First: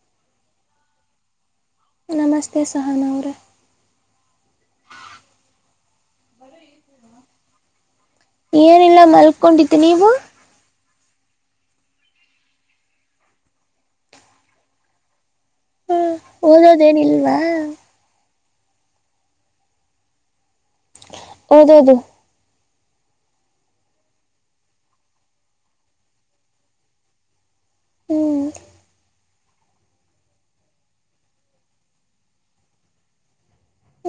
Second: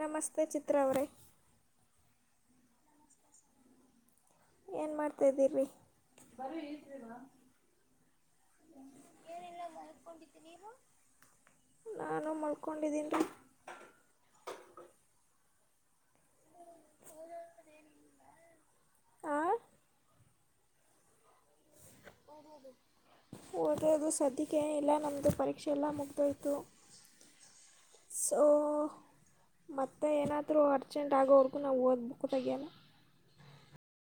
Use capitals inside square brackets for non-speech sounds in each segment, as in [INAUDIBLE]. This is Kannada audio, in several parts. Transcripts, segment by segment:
ನಮಸ್ತೆ ಚಿತ್ರ ಅವ ರೇ ನಮಸ್ತೆ ಸಹಾನಾವ್ರ ಏನ್ ಮಾಡ್ತಾಿದ್ದೀರರಿ ಏನಿಲ್ಲ ಮಲ್ಕೊಂಡತಿ ನೀವು ಮಲ್ಕುಂಡ ದಿನದ ಹ್ಮ್. ಓದೋದೇನಿಲ್ವಾ ಹ ಓದೋದು ಓದೋದು ಸದ್ಯಕ್ಕೆೇ ಇಲ್ಲ ನಮ್ದು ಪರೀಕ್ಷೆಲ್ಲ ಮುಗ್ದೋಯ್ತು ಸೊ ಹ್ಮ್ ಮತ್ತೆ ಏನಾದರೂ ಅರ್ಜೆಂಟ್ ಆಗೋವ್ರಗೂ ನಾವು ಓದ್ಬೇಕುಕ್ಕು ತೆಗೆಯೋಲ್ಲ ಇಲ್ಲ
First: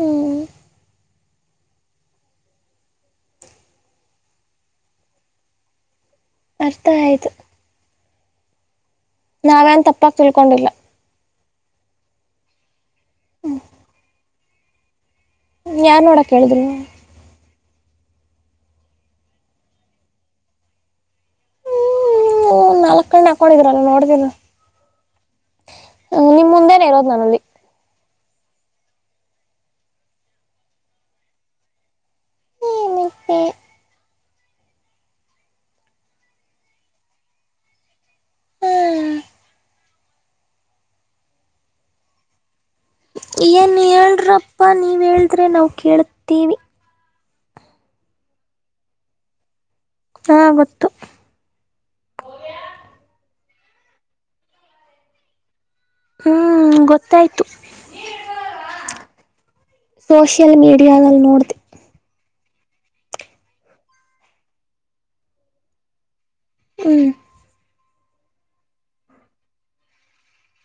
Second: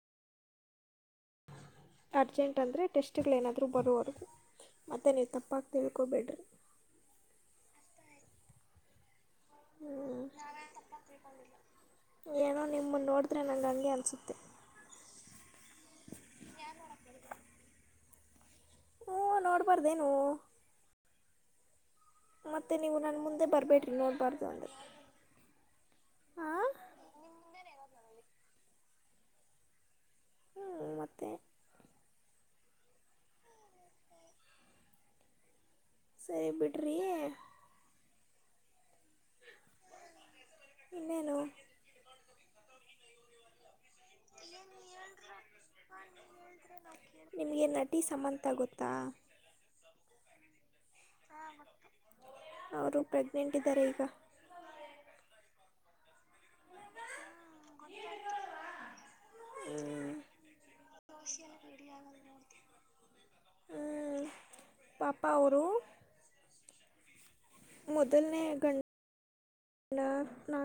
ಇಲ್ಲ ಅರ್ಜೆಂಟ್ ಅಂದರೆ ಟೆಸ್ಟ್ಗಳು ಏನಾದರೂ ಬರುವರ್ದು ಮತ್ತೆ ನೀವು ತಪ್ಪಾಗಿ ತಿಳ್ಕೊಬೇಡ್ರಿ ಅರ್ಥ ಆಯ್ತು ನಾವೇನ್ ತಪ್ಪಾಗ ತಿಳ್ಕೊಂಡಿಲ್ಲ ಏನೋ ನಿಮ್ಮನ್ನು ನೋಡಿದ್ರೆ ನಂಗೆ ಅಂಗೆ ಅನ್ಸುತ್ತೆ ಾನ್ ನೋಡಕ್ ಹೇಳೇಳಿದ್ನು ಹಊಞ ನೋಡ್ಬಾರ್ದೇನು ಹ್ಮ್ ಮತ್ತೆ ನೀವು ನಾಲ್ಕ್ ನನ್ನ ಕಣ್ಣು ಮುಂದೆ ಬರಬೇಡ್ರಿ ನೋಡಬಾರ್ದು ಅಂದರೆ ಹಾ ನಿಮ್ ಹಾಂ ಮುಂದೇನೆ ಇರೋದ್ ನಾನಲ್ಲಿ ಹೂ ಮತ್ತ ಇಟ್ಟೆ ಸರಿ ಬಿಡ್ರೀ ಇನ್ನೇನು ಏನು ಹೇಳ್ರಪ್ಪ ನೀವು ಹೇಳಿದ್ರೆ ನಾವು ಕೇಳ್ತೀವಿ ನಿಮಗೆ ನಟಿ ಸಮಂತ ಗೊತ್ತಾ ಹಾ ಗೊತ್ತು ಹಾ ಗೊತ್ತು ಅವರು ಪ್ರೆಗ್ನೆಂಟ್ ಇದ್ದರೆ ಈಗ ಹೂ ಗೊತ್ತಾಯ್ತು ಸೋಷಿಯಲ್ ಮೀಡಿಯಾದಲ್ಲಿ ನೋಡ್ದೆ ಹೂ ಪಾಪ ಅವರು ಹೂ ಮೊದಲನ ಗಂಡ ನಾ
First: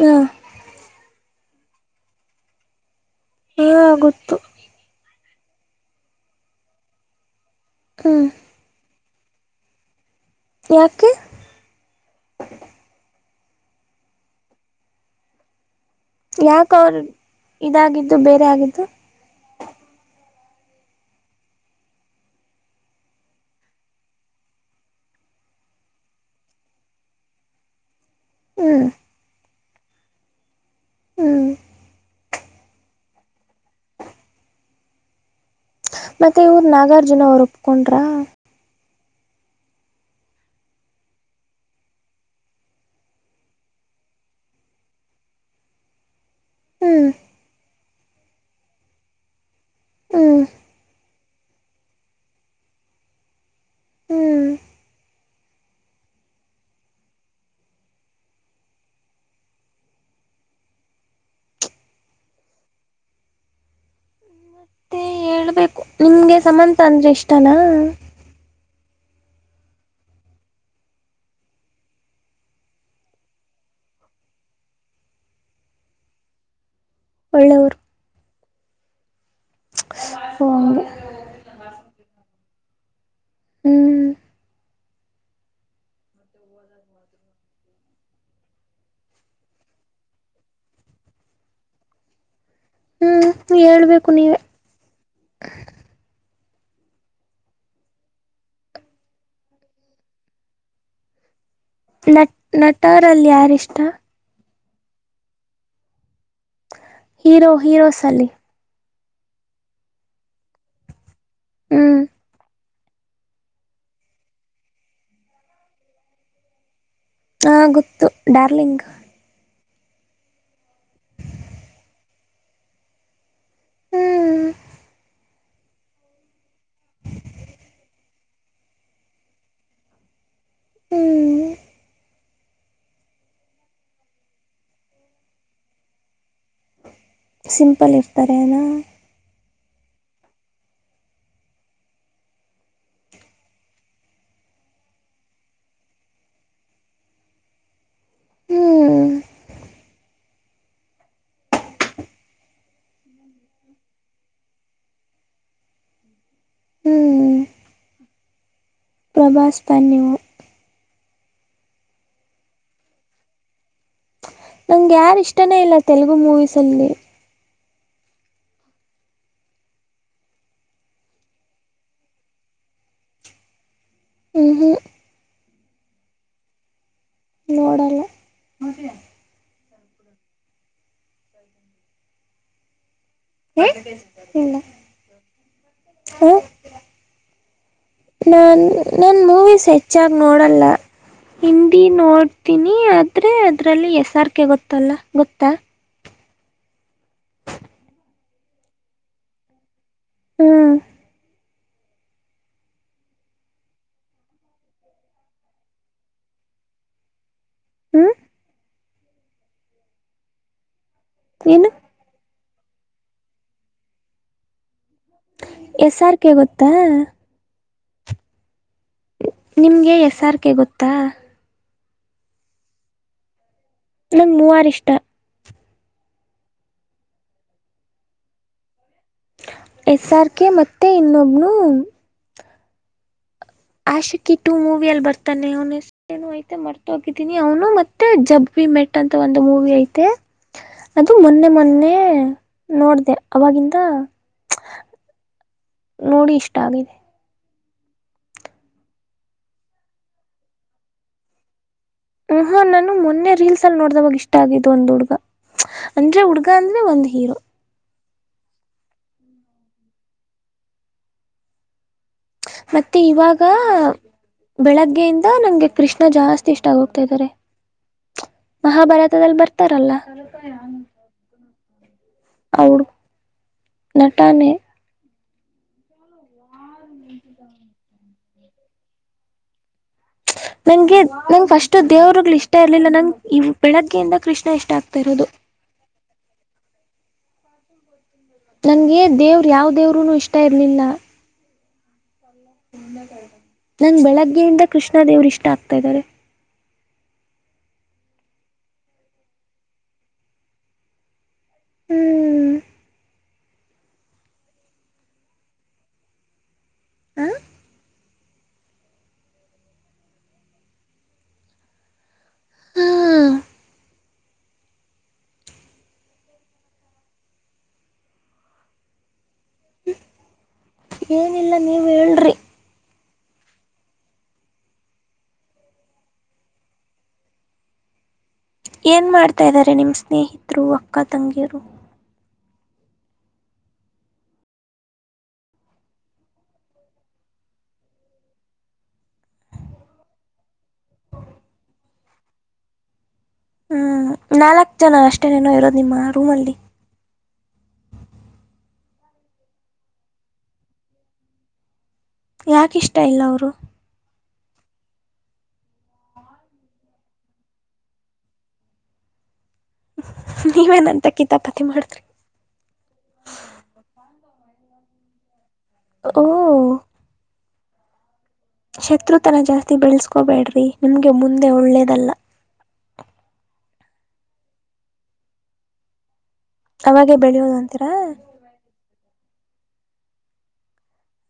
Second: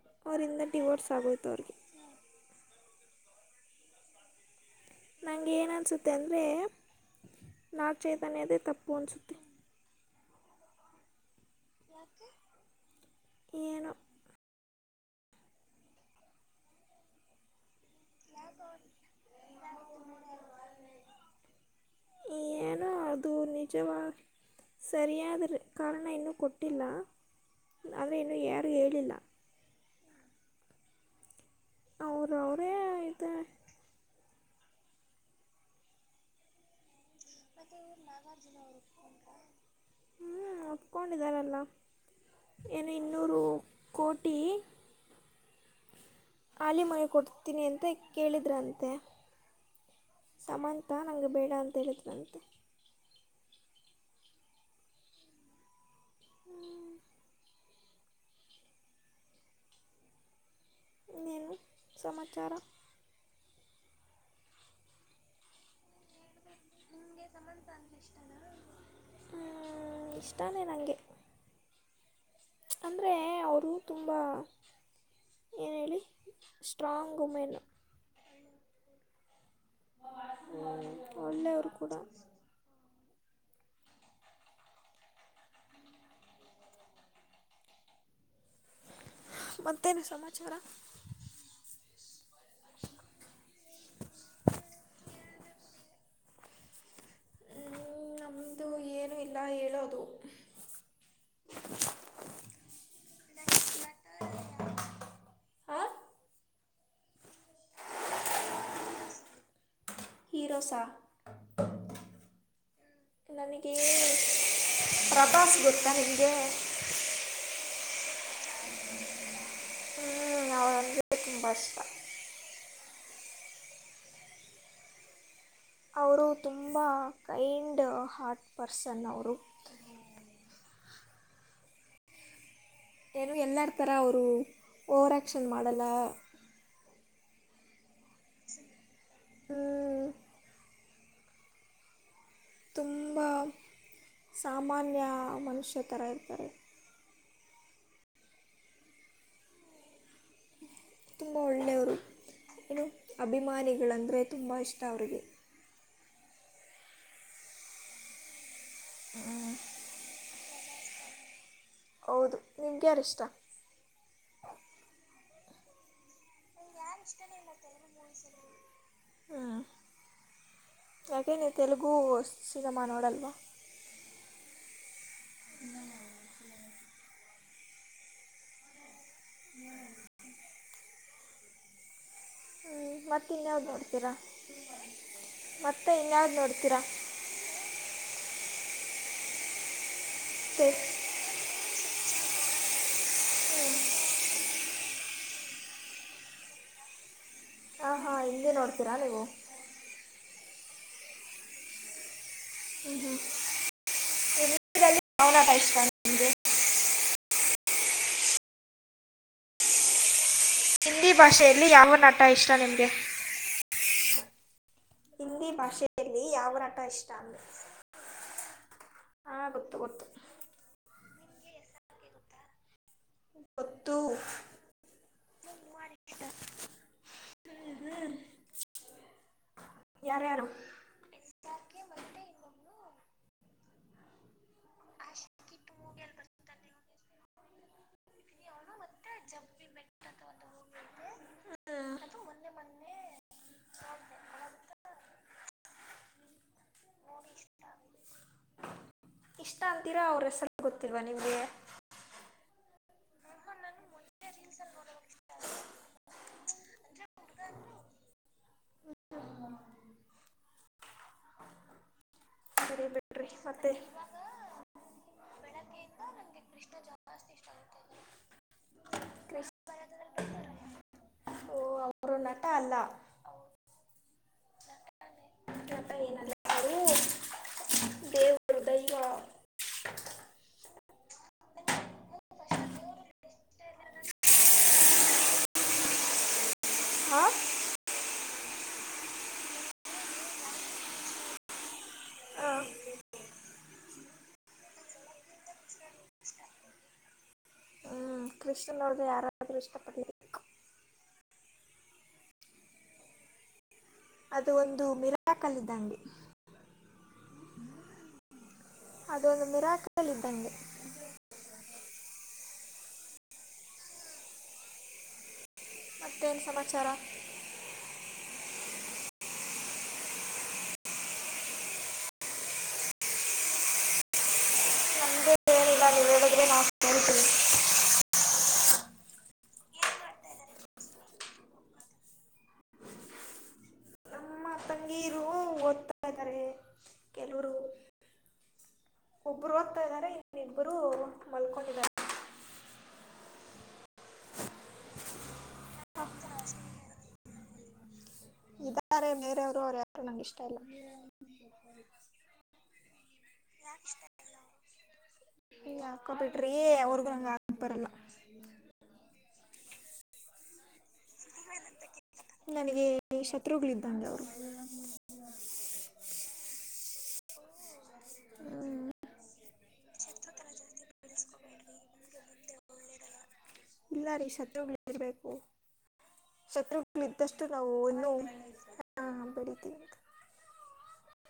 ಹಾ ಅವರಿಂದ ಡಿವೈಡ್ಸ್ ಆಗೋಯ್ತ್ ಅವರಿಗೆ ಹಾ ಗೊತ್ತು ನನೇನು ಅನಿಸುತ್ತೆ ಅಂದರೆ ನಾಡ್ ಹ್ಮ್ ಚೈತನ್ಯದೇ ತಪ್ಪು ಅನಿಸುತ್ತೆ ಯಾಕ್ಕೆ ಏನೋ ಯಾಕ ಅವರು ಇದಾಗಿದ್ದು ಬೇರೆ ಆಗಿದ್ದು [UNINTELLIGIBLE] ಏನೋ ಅದು ನಿಜವ ಸರಿಯಾದ ಕಾರಣ ಇನ್ನೂ ಕೊಟ್ಟಿಲ್ಲ ಅಲ್ಲ ಇನ್ನು ಯಾರು ಹ್ಮ್ ಹೇಳಿಲ್ಲ ಹೂ ಅವರು ಅವರೇ ಇದೆ ಮತ್ತೆ ಇವರು ನಾಗಾರ್ಜುನ ಅವರು ಒಪ್ಕೊಂಡ್ರ ಹೂ ಒಪ್ಕೊಂಡಿದ್ದಾರಲ್ಲ ಇನು ಇನ್ನೂರು ಕೋಟಿ ಹಾಲ ಮಾಡ ಹ್ಮ್ ಕೊಡ್ತೀನಿ ಅಂತ ಕೇಳಿದ್ರಂತೆ ಹ್ಮ್ ಸಮಂತ ನನಿಗ್ ಬೇಡ ಅಂತ ಹೇಳಿದ್ಳಂತೆ ಹೂ ಇನ್ನೇನು ಸಮಾಚಾರ ಮತ್ತೆ ಹೇಳಬೇಕು ನಿಮಗೆ ಸಮತ ಅಂದ್ರೆ ಇಷ್ಟನಾ ಹೂ ಇಷ್ಟನೇ ನನಗೆ ಅಂದ್ರೆ ಅವರು ತುಂಬ ಏನು ಹೇಳಿ ಸ್ಟ್ರಾಂಗ್ ವಿಮೆನ್ ಒಳ್ಳೆಯವರು ಓ ಹೂ ಹಂಗೆ ಒಳ್ಳೆಯವರು ಕೂಡ ಹೂ ಮತ್ತೇನು ಸಮಾಚಾರ ಹೇಳ್ಬೇಕು ನೀವೇ ನಮ್ಮದು ಏನು ಇಲ್ಲ ಹೇಳೋದು ನಟ್ ನಟರಲ್ಲಿ ಯಾರಷ್ಟ ಹಾ ಹೀರೋ ಹೀರೋ ಸಲಿ ಹೀರೋಸ್ ಹೂ ನನಗೆ ಪ್ರಭಾಸ್ ಗೊತ್ತಾ ನಿಮಗೆ ಹಾ ಗೊತ್ತು ಡಾರ್ಲಿಂಗ್ ಹ್ಮ್ ಅವಳಂದ ತುಂಬ ಇಷ್ಟ ಹ್ಮ್ ಅವರು ತುಂಬ ಕೈಂಡ್ ಹಾರ್ಟ್ ಪರ್ಸನ್ ಅವರು ಹ್ಮ್ ಏನು ಎಲ್ಲರ ಥರ ಅವರು ಓವರ ಆಕ್ಷನ್ ಮಾಡಲ್ಲ ಸಿಂಪಲ್ ಇರ್ತಾರೆನಾ ಹ್ಮ ತುಂಬ ಸಾಮಾನ್ಯ ಮನುಷ್ಯ ಥರ ಇರ್ತಾರೆ ಹ್ಮ್ ತುಂಬ ಒಳ್ಳೆಯವರು ಏನು ಅಭಿಮಾನಿಗಳಂದರೆ ತುಂಬ ಇಷ್ಟ ಅವರಿಗೆ ಹ್ಮ್ ಪ್ರಭಾಸ್ ಬನ್ನವು ಹೌದು ನಿಮ್ಗೆ ಯಾರ ಇಷ್ಟ ನಂಗೆ ಯಾರು ಇಷ್ಟನೇ ಇಲ್ಲ ತೆಲುಗು ಮೂವೀಸಲ್ಲಿ ಹಾ ಯಾಕೆ ನೀ ತೆಲುಗು ಸಜಮಾನೋಡಲ್ವಾ ಹ್ಞೂ ಹ್ಞೂ ಇ ನ ನೋಡಲ್ಲ ಹ್ಮ್ ಹ್ಮ್ ಮತ್ತೆ ಇನ್ಯಾವ್ದ್ ನೋಡ್ತೀರಾ ಇಲ್ಲ ಮತ್ತೆ ಇನ್ಯಾವ್ದ್ ನೋಡ್ತೀರಾ ನಾನು ನನ್ನ ಮೂವೀಸ್ ಹೆಚ್ಚಾಗಿ ನೋಡಲ್ಲ ಮತ್ತೆ ಹಿಂದಿ ನೋಡ್ ತನಿ ಆದ್ರೆ ಅದ್ರಲ್ಲಿ ಎಸ್ರ್ ಕೆ ಗೊತ್ತಲ್ಲ ಗೊತ್ತಾ ಹಾ ಹಾಂ ಹಿಂದೆ ನೋಡ್ತೀರಾ ನೀವು ಹ್ಮ ಹ್ಮ್ ಹ್ಮ್ಲನಾಟ ಇಷ್ಟ ನಿಮಗೆ ಹ್ಮ ಹಿಂದಿ ಭಾಷೆಯಲ್ಲಿ ಏನು ಯಾವ ನಟ ಇಷ್ಟ ನಿಮ್ಗೆ ಹಿಂದಿ ಎಸ್ ಆರ್ ಭಾಷೆಯಲ್ಲಿ ಕೆ ಗೊತ್ತಾ ಯಾವರಟ ಇಷ್ಟ ಅಂದ್ರೆ ನಿಮ್ಗೆ ಗೊತ್ತು ಹೆಸಾರ್ಕ ಗೊತ್ತಾ ನಂಗೆ ಮೂವಾರ ಇಷ್ಟ ಹ್ಮ ಹ್ಮ ಎಕ್ಸಾಮ್ ಗೆ ಮತ್ತೆ ಇನ್ನೊಬ್ನು ಆಶೆ ಟು ಮೂವಿ ಅಲ್ಲಿ ಬರ್ತಾನೆ ಅವನು ಹೆಸ್ರು ಮರ್ತ ಹೋಗಿದ್ದೀನಿ ಅವನು ಮತ್ತೆ ಜಬ್ಬ ಮೆಟ್ ಅಂತ ಒಂದು ಮೂವಿ ಐತೆ ಅದು ಮೊನ್ನೆ ಮೊನ್ನೆ ನೋಡ್ದ ಅವಾಗಿಂದ ನೋಡಿ ಇಷ್ಟ ಆಗಿದೆ ಇಷ್ಟ ಅಂತೀರಾ ಅವ್ರಸಲ ಗೊತ್ತಿಲ್ವಾ ನಿಮ್ಗೆ ಮಊಹಾ ನಾನು ಮೊನ್ನೆ ರೀಲ್ಸ್ ಅಲ್ಲಿ ನೋಡ್ದವಾಗ ಇಷ್ಟ ಆಗಿದ್ದು ಒಂದು್ ಹುಡುಗ ಅಂದ್ರೆ ಹುಡುಗ ಯ ಅಂದ್ರೆ ಒಂದು ಹೀರೋ ಸರಿ ಮತ್ತೆ ಬಿಡ್ರಿ ಇವಾಗ ಮತ್ತೆ ಬೆಳಗ್ಗೆಯಿಂದ ನಂಗೆ ಕೃಷ್ಣ ಜಾಸ್ತಿ ಇಷ್ಟಗ ಹೋಗ್ತಾ ಇದಾರೆ ಮಹಾಭಾರತದಲ್ಲಿ ಕೃಷ್ಣ ಬರ್ತಾರಲ್ಲ ನಟಾ ಅಲ್ಲ ನಟನೆ ಅಪ್ಪ ಏನ ಹ ದೇವರುದಯವಾ ನಂಗೆ ನಂ ಫಸ್ಟ್ ದೇವರುಗಳು ಇಷ್ಟ ಇರ್ಲಿಲ್ಲ ನಂಗಗೆ ಇ ಬೆಳಗ್ಗೆಯಿಂದ ಕೃಷ್ಣ ಇಷ್ಟ ಆಗ್ತಾ ಇರೋದು ಹ ಹಾ ನಂಗೆ ದೇವ್ರ ಯಾವ್ ದೇವರುನು ಇಷ್ಟ ಇರ್ಲಿಲ್ಲ ಹಾಂ ನನ್ ಬೆಳಗ್ಗೆಯಿಂದ ಕೃಷ್ಣ ದೇವರು ಇಷ್ಟ ಆಗ್ತಾ ಇದ್ದಾರೆ ಹ್ಮ್ ಕೃಷ್ಣನ ಅವ್ರ್ದ ಯಾರಾದರರು ಇಷ್ಟಪಟ್ಟು ಹ್ಮ್ ಅದು ಒಂದು ಮಿರಾಕ್ ಅಲ್ಲಿದ್ದಂಗೆ ಹ ಅದೊಂದು ಮಿರಾಕಲ್ ಇದ್ದಂಗೆ ಹಾ ಮತ್ತೇನ್ ಸಮಾಚಾರ ಏನಿಲ್ಲ ನೀವ ಹೇಳ್ರಿ ನಂದೇನಿಲ್ಲ ನೀವು ಹೇಳಿದ್ರೆ ನಾನ್ ಕೇಳ್ತೀನಿ ಏನ್ ಮಾಡ್ತಾ ಇದ್ದಾರೆ ನಿಮ್ಮ ಸ್ನೇಹಿತರು ಅಕ್ಕ ತಂಗಿಯರು ನಮ್ಮ ತಂಗೀರು ಓದ್ತಾ ಇದ್ದಾರೆ ಕೆಲವರು ಒಬ್ಬರು ಓದ್ತಾ ಇದ್ದಾರೆ ಇನ್ನಿಬ್ಬರು ಮಲ್ಕೊಂಡಿದ್ದಾರೆ ಹ್ಮ್ ನಾಲ್ಕ್ ಜನ ಅಷ್ಟೇನೇನೋ ಇರೋದು ನಿಮ್ಮ ರೂಮ್ಲ್ಲಿ ರು ಅವ್ರ ಯ ನಂಗೆ ಇಷ್ಟ ಇಲ್ಲ ಯಾಕ ಇಷ್ಟ ಇಲ್ಲ ಅವರು ಹಾಕೊಬಿಟ್ರಿ ಅವ್ರಗೂಂಗ ಆಾಬರಲ್ಲ ನೀವೇನಂತ ಕೀತಾಪಾತಿ ಮಾಡಿದ್ರಿ ನನಗೆ ಶತ್ರುಗಳ್ದಂಗೆ ಅವರು ಹಓ ಶತ್ರುತನ ಜಾಸ್ತಿ ಬೆಳೆಸ್ಕೊಬೇಡ್ರಿ ನಿಮ್ಗೆ ಮುಂದೆ ಒಳ್ಳೇದಲ್ಲ ಇಲ್ಲಾರಿ ಶತ್ರುಗಳಿರ್ಬೇಕು ಅವಾಗೆ ಶತ್ರುಗಳಿದ್ದಷ್ಟು ಬೆಳೆಯೋದು ಅಂತೀರಾ ನಾವುನ್ನು ಹ ಬೆಡಿತೀವಿ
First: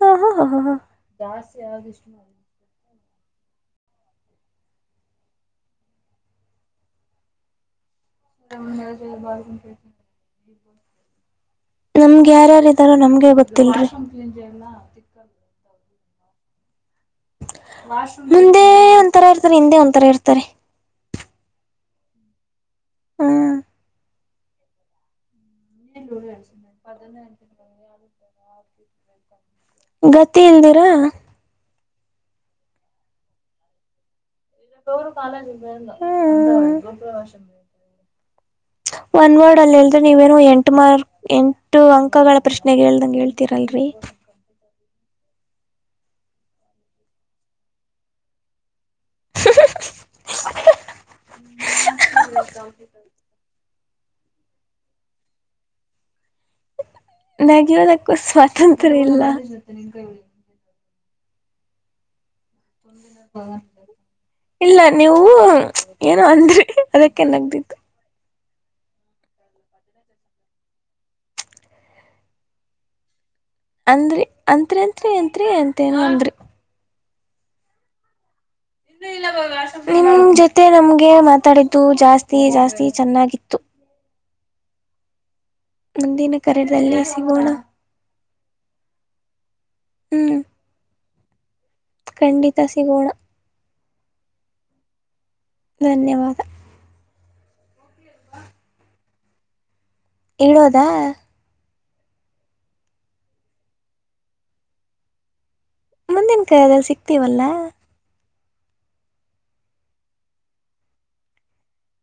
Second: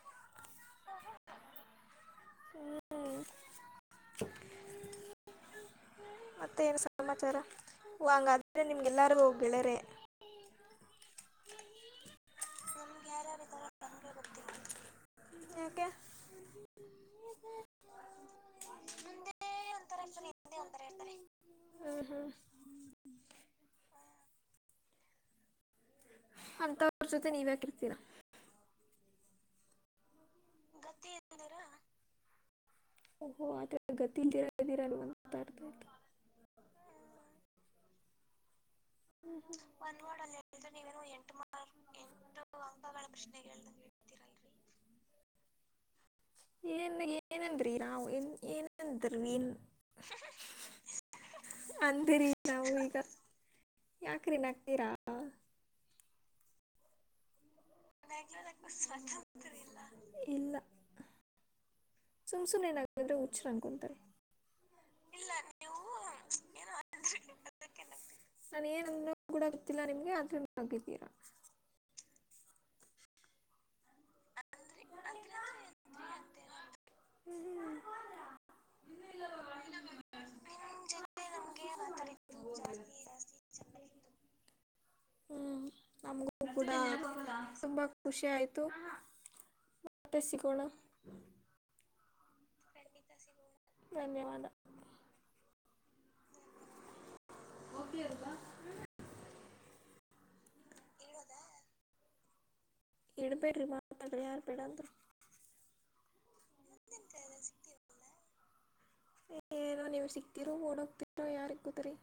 ಹಾ ಹಾ ಹಾ ಹಾ ಹಾ ದ ಹ ಮತ್ತೆ ಏನ್ ಸಮಾಚಾರ ಹಂಗಾದ್ರೆ ನಿಮ್ಗೆಲ್ಲರಿಗೂ ಗೆಳೆಯರೇ ನಿಮ್ಗೆ ಯಾರ್ಯಾರ ಇದ್ದಾರೋ ನಮ್ಗೆ ಗೊತ್ತಿಲ್ರಿ ಯಏಕೆ ಮುಂದೆ ಒಂಥರ ಇರ್ತಾರೆ ಹಿಂದೆ ಒಂಥರ ಇರ್ತಾರೆ ಹ ಹಾ ಹ್ಮ್ ನೀದ ಅಂಥವ್ರ ಜೊತೆ ನೀವು ಯಾಕಿರ್ತೀರ ಗತಿಯಂದಿರಾ ಹ ಆ ಗತಿ ಇನ್ನ ಇದ್ದೀರ ತ ನೀವು ಅವರು ಅಂತ ಅರ್ಥ ಆಯ್ತು ಕಾಲೇಜಂದ ವಷ ಒನ್ ವರ್ಡ್ ಅಲ್ಲಿ ಎಲ್ದ್ರೆ ನೀವೇನು ಎಂಟು ಮಾರ್ಕ್ ಎಂಟು ಅಂಕಗಳ ಪ್ರಶ್ನೆಗೆ ಹೇಳ್ದಂಗಗೆ ಹೇಳ್ತೀರಲ್ಲ ರಿ ಏನ್ ಏನಂದ್ರಿ ನಾವು ನ್ ಏನಂದ್ರೀನ್ ಅಂದ್ರೀ ನಾವು ಈಗ ಯಾಕ್ರೀ ನಕ್ತೀರಾ ನಾಗದಕ್ಕೂ ಸ್ವಾತಂತ್ರ್ಯ ಇಲ್ಲ ಇಲ್ಲ ಸುಮ್ ಸುಮ್ಮನೆ ನಗಿದ್ರೆ ಹುಚ್ಚರು ತಂದ ಅನ್ಕೊಂತಾರೆ ಇಲ್ಲ ನೀವು ಏನು ಅಂದ್ರಿ ಅದಕ್ಕೆನಾಗ್ದಿತ್ತು ನಾನ ಏನಂದ ಕೂಡ ಗೊತ್ತಿಲ್ಲ ನಿಮ್ಗೆ ಆಚ ಹಗಿದ್ದೀರಾ ಅಂದ್ರಿ ಅಂತ್ರಿ ಅಂತ್ರಿ ಅಂತ್ರಿ ಅಂತೇನ ಅಂದ್ರಿ ಹ್ಮ್ ಹ್ಮ ನಿಮ ಜೊತೆ ನಮ್ಗೆ ಮಾತಾಡ ಜಾಸ್ತಿ ಜಾಸ್ತಿ ಚೆನ್ನಾಗಿತ್ತು ಹ್ಞೂ ಮುಂದಿನ ನಮಗೂ ಕೂಡ ಕರೆದದಲ್ಲಿೇ ಸಿಗೋಣ ಹ್ಮ್ ಟಸಿಕೋಳ ಖಂಡಿತ ಸಿಗೋಣ ಧನ್ಯವಾದ ಧನ್ಯವಾದ ಓಕ ಅಂತ ಹೇಳೋದಾ ಇಡಬೇಡಿರಿ ಮಾತಗಳು ಯಾರಪಿಡದು ಮುಂದಿನ ಕಾಯ ಸಿಗ್ತೀವಲ್ಲಾ ಏಏನೋ ನೀವು್ ಸಿಕ್ತೀರೋ ಓಡೋಗ್ತರೋ ಯಾರಿಕ್ಕತರಿ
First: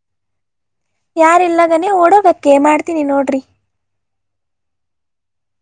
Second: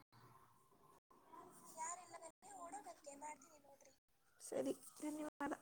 ಯಾರ್ ಇಲ್ಗನೆೇ ಓಡೋಬೇಕಕ್ಕೆೆ ಮಾಡ್ತೀನಿ ನೋಡ್ರಿ ಸರಿ ಧನ್ಯವಾದ